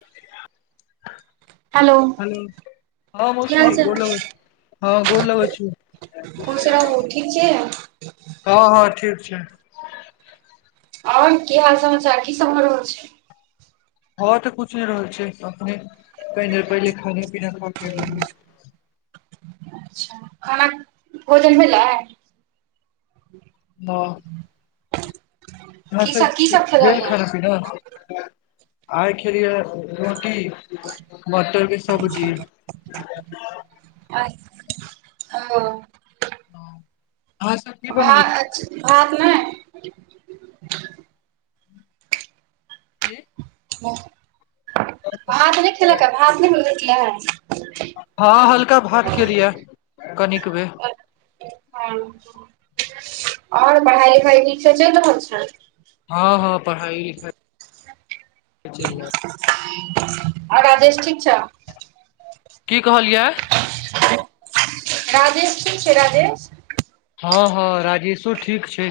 [unintelligible] hello हँ की मौसी हाल चाल गोर लग हँ गोर लग छी खुश रहू ठीक छिय हँ हँ ठीक छै आओर की हाल समाचार की सभ भऽ रहल छै भऽ तऽ कुछ नहि रहल छै त अखने कनि देर पहिले खाने पीना खाके एलहु है अच्छा खाना भोजन भेलिलै ह ब ह की सब की खेलऽ बेल अपन खड़ा [unintelligible] आइ खेलीये रोटी मटरके अ ओ ह भात भात नहि कि भात नहि खेलक भात नहि मिल हँ हल्का भात केेलिए कनिक बे हं और पढ़ाई लिखाई ठीक सँ चलि रहल छनि हँ हँ पढ़ाई लिखाइ अ च आ राजेश ठीक छ की कहलियै राजेश ठीक छै राजेश हँ हँ राजेशो ठीक छै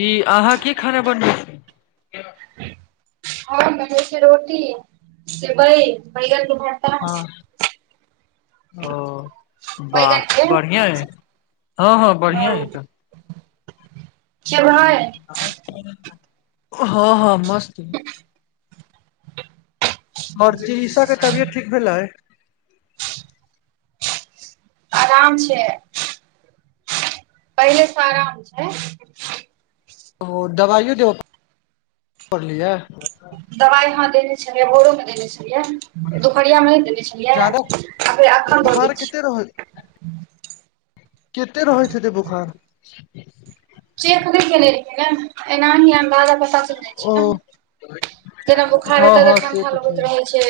ई अहाँ की खाना बनबै छी हँ छ रोटी से बै बैग हँ ओ बैगन बाह के बढ़ियां अइ हँ हँ बढ़ियां अइ तऽ खेबहै हँ हँ मस्त [unintelligible] आओर [unintelligible] के तबियत ठीक भेलैै आराम छै पहिलेसँ आराम छै ओ दबाइयो देबऽ पड़लियै दवाइ हह देने छलियै भोरोमे देने छलियै दुपहरियामे नहि देने छलियै जादा आर एखन बोखार बनबै छिय कते केते रहैत हेतै बोखार चेक नै केने रहियै ने एनाही अंदाजा बता पता चलि जाइ ओ छै न जखन बोखार हँ रहतनि हँ त से तऽ ठण्डा लगैत ठीक रहै छै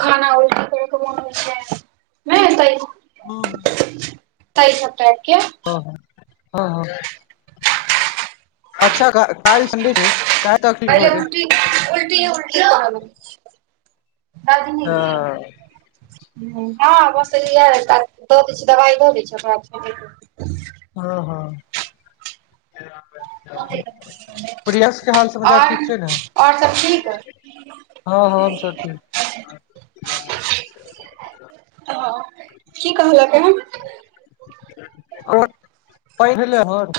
खाना उल कर मन होइ छै नहि त हँ ताहि लऽ केँ ह ह हँ हँ अच्छा क काल्हि संडे छै काल्हि तकलीफ पहिले होइ छै उल्टी उल्टी उल्टी राजाज तऽ हँ बसल य [unintelligible] त दै छिये दबाई द दै छै हँ हँ प्रियांश के हाल समाचार ओर ठीक छै ने ओर सभ ठीक हँ हँ सभ ठीक ह क कहल त आ पहिदले होर [unintelligible]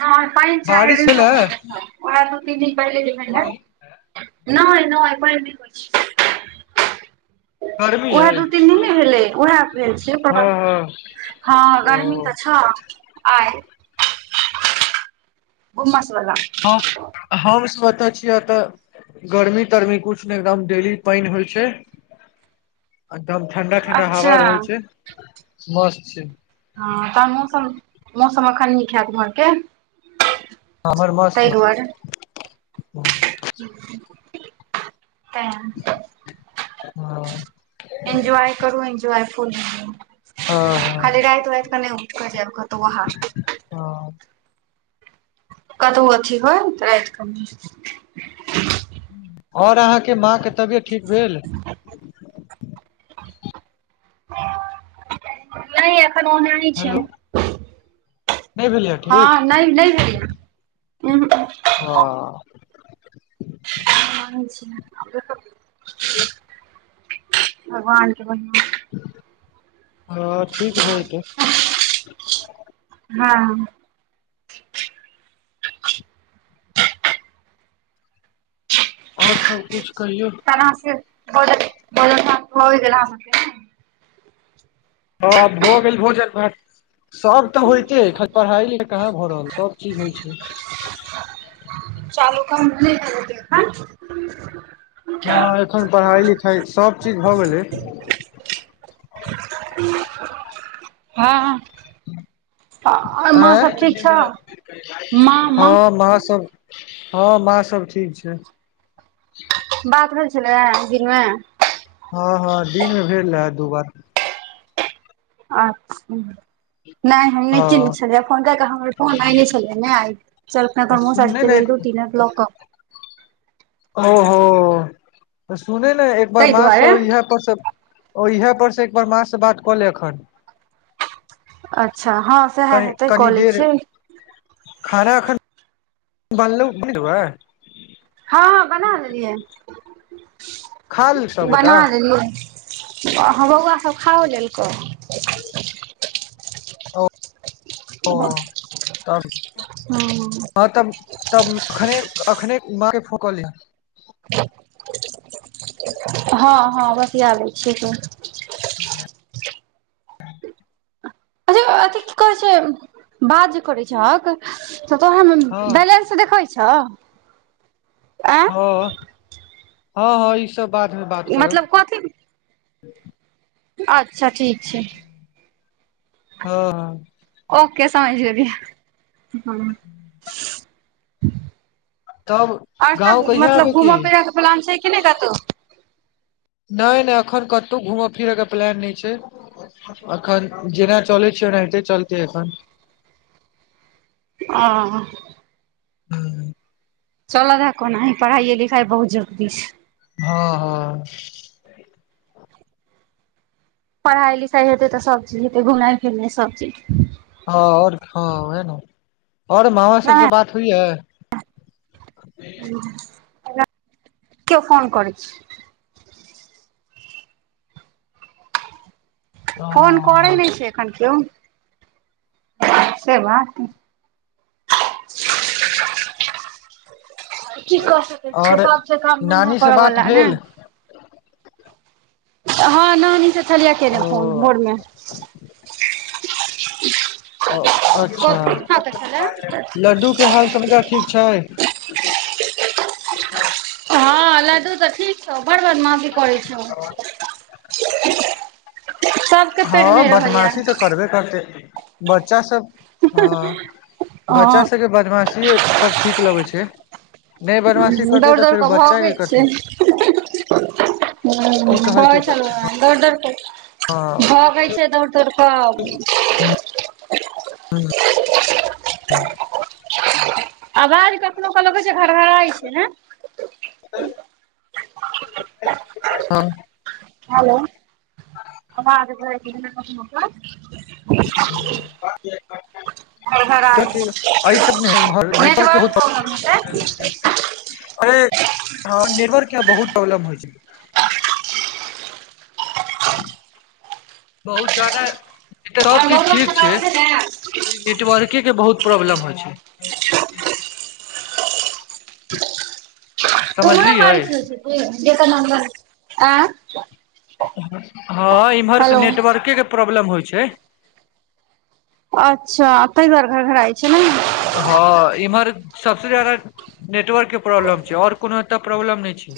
अहाँ पेन चार बारिश दिन से भेलै बंद रखब ओरा दू तीन दिन पहिल जेहिये देखे ल [unintelligible] नहि नहि पैघ नहि होयत छै गर्मी उएह अइ दू तीन दिन ने भेलै उएह भेल छिए हँ हँ हँ गर्मी ओ तऽ छओ आइ उमसवला हम हम स्वतः छियै एत गर्मी तरमी कुछ ने एकदम डेली पाइन होइ छै तब ठंडा ठंडा अच्छा हवा रहै छै मस्त छै हँ तहन मौम मौसम एखन नीक हयत घरके हमर मस्त चीज [unintelligible] तेऽ [unintelligible] हँ एन्जॉय करूँ एन्जॉय फुल एन्जॉय हँ खाली रायत वायत क नहि उठक जा ओख तऽ आहा [unintelligible] कतहु अथी होय रात के नैए ओर अहाँके माँ के तबियत ठीक भेल नहि एखन ओनाहि छै हेलो नहि भेलैए हँ ठीक ने ने हे य ह [unintelligible] किया [unintelligible] भगवानके बनिया हँ ठीक भय जेतै [unintelligible] हँ ह्म [inaudible] [inaudible] आओर सब कुछ कहियौ त [unintelligible] होइ गेल अहाँके हँ भऽ गेल भोजन भात सब तऽ होयइतेखन पढ़ाई लिख कहाँ भरल सब चीज होइ छै चालू काम हेते अखैन हँ एखन पढ़ाई लिखाई सब चीज भए गेलै हँ आओर माँ आय सब ठीक छौ हँ माँ सब हँ मा सब ठीक छै बात भेल छलै दिन मे हँ हँ दिनमे भेल रहे दू बार अच्छा नहि हम नहिचेन् नहि हँ छलियै फोन कर कऽ हमर फोन आइ नहि छलियै नहि आइ चलकना त मग [unintelligible] साझ सुनने व ने बेर दू तीन क्लॉक क ओ हो त सुने ने एक ताहि बार म दुआरे यहाँ पर सब ओ इहे पर से एकबार माँ से बात कऽ ले एखन अच्छा हँ सएह कनि हेतै कनि कॉलेज देर छिए खाना अखैन बल्लो देनब हँ बना लेलियै खा लेल सबगोटा बना लेलियै बौआ सब खा लेल को ओ तब हँ तब तब अखने अखने माँ के फो क ले हँ [inaudible] हँ हँ बतिया लै छियै त [inaudible] [inaudible] अथ की कहै छै बात जे करै छहक तो हँ बैलेंस त देखैत छौ आँय हँ हँ हँ ई सब बादमे बात मतलब करब कथी अच्छा ठीक छै हँ हँ ओके समझिया [unintelligible] तब और गाँव सब कहिया मतलब एबै की घूम फिर के प्लान छै कि ने कतो नहि नहि एखन कतो घूमय फिरयके प्लान नहि छै अखन जेना चै छि ओनाहिते चलते एखन आ हू चल द ह कोनाह पढ़ाइए लिखाई बहुत जरुरी छै हँ हँ पढ़ाई लिखाई हेतै त सब चीज हेतै घुमनाइ फिरनाइ सब चिज हँ और हँ वह ने और मामा सबसँ नहि बात होइया न केओ फोन करै अछि [unintelligible] फोन करै हँ नहि छै एखन किओ से बात [inaudible] [inaudible] की क सकै आओर छीयै काम धन्धा नानी से करै बात बला ने भेल हँ नानी से छलियए केने फोन भोर ओ में ह [unintelligible] [unintelligible] ओ अच्छा लड्डूके हाल सबटा ठीक छैय हँ लड्डू त ठीक छौ बड़ बादमाशी करै छौ सब हँ बदमाशी तऽ करबे करतै बच्चा सब हँ बच्चा हँ सभके बदमाशिएपर ठीक लगै छै नहि बदमाशी करतै दौड़ तऽ दौड़ फेर क बच्चा भगै के छै कथी ह की कहै कहते बच्चा चलूए दौड़ दौड़ऽ हँ भगै छै दौड़ दौड़ कऽ हँ हँ आवाज कखनो क लगैछै घरघराइ छै नै हँ [unintelligible] हेलो [unintelligible] [inaudible] [unintelligible] [inaudible] आभी घरघराइ छै तक नहि है नेट नेटवर्क प्रॉब्लम हेतै [unintelligible] हटक बहुत प्रोब्लब होइ [unintelligible] [unintelligible] बहुत जादा सभ और चीज बहुमत ठीक छै समाज ने नेटवर्के के बहुत प्रॉब्लम होइ छै समझलियै जे त न्गर आ [unintelligible] हँ इम्हरक नेटवर्केके प्रॉब्लम होइ छै अच्छा तै दुआरे घर घराय छै ने हँ इम्हर सबसँ जादा नेटवर के प्रॉब्लम छै और कोनो एतय प्रॉब्लम नहि छै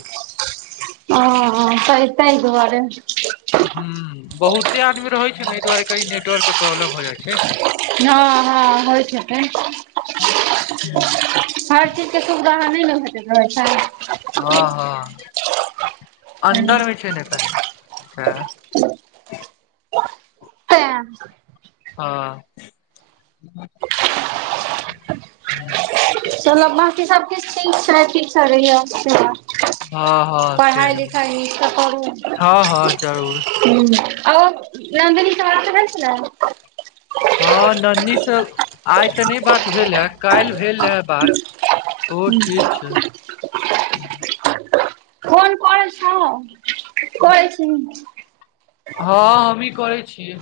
ओ त तैआरे हूं बहुते आदमी रहैत छै ने एहि दुआरे कही नेटवर प्रोब्लम हो जाइत हँ हँ होइत हेतै हर चीज के सुविधा ने ने हेतै हमरा अखेन हँ हँ अन्दरमे छै ने कभी तेँ हँ चलब बांकी सबकिछु ठीक छै ठीक सँ रहिह सैह हँ हँ से पढ़ाइ लिखाइ निक सँ करू हँ हँ जरूर ह आओ नन्दनी सर छै ने हँ ननी से आइ ते नहि बात भेल हे काल्हि भेल ह बात ओ ठीक छै फोन कर छ कर छी हँ हमही करै छियै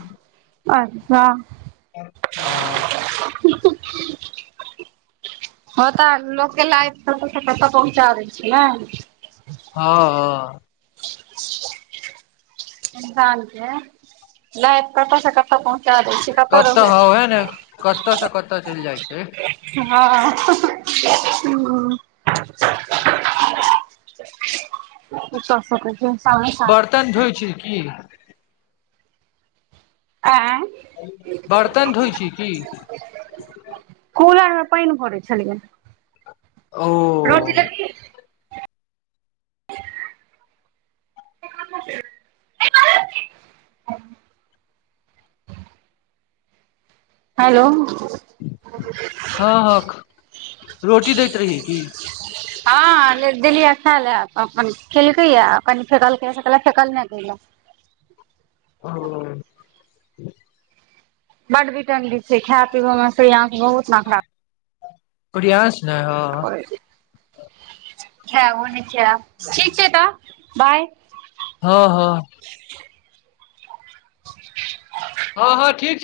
अच्छा हँ [inaudible] ह तऽ लोकके लाइफतऽ पहुँचा दै छै ने हँ ह इंसान के लाइफ कतऽ से कतऽ पहुँचा दै छी कतऽ ह हे ने कतऽ से कतऽ चलि जाइ छै हँ ह कस कह च छ तन धइ छी की आँय बर्तन धोइ छी की कूलर मे पानि भरै छलियै ओ रोटी लेबही [inaudible] रंत् [inaudible] हेलो हँ हँ रोटी दैत रही की हँ देली अच्छा ले अपन खेलकै या कनी फेकल फेकल नहि कलक ओ बड भी टडी छै खाय पबो में यंख बहुत न खराब [unintelligible] प्रियास नहि हँ पढ़े छी खाए ओ न खाए ठीक छै त बाय हँ हँ हँ हँ ठीक छै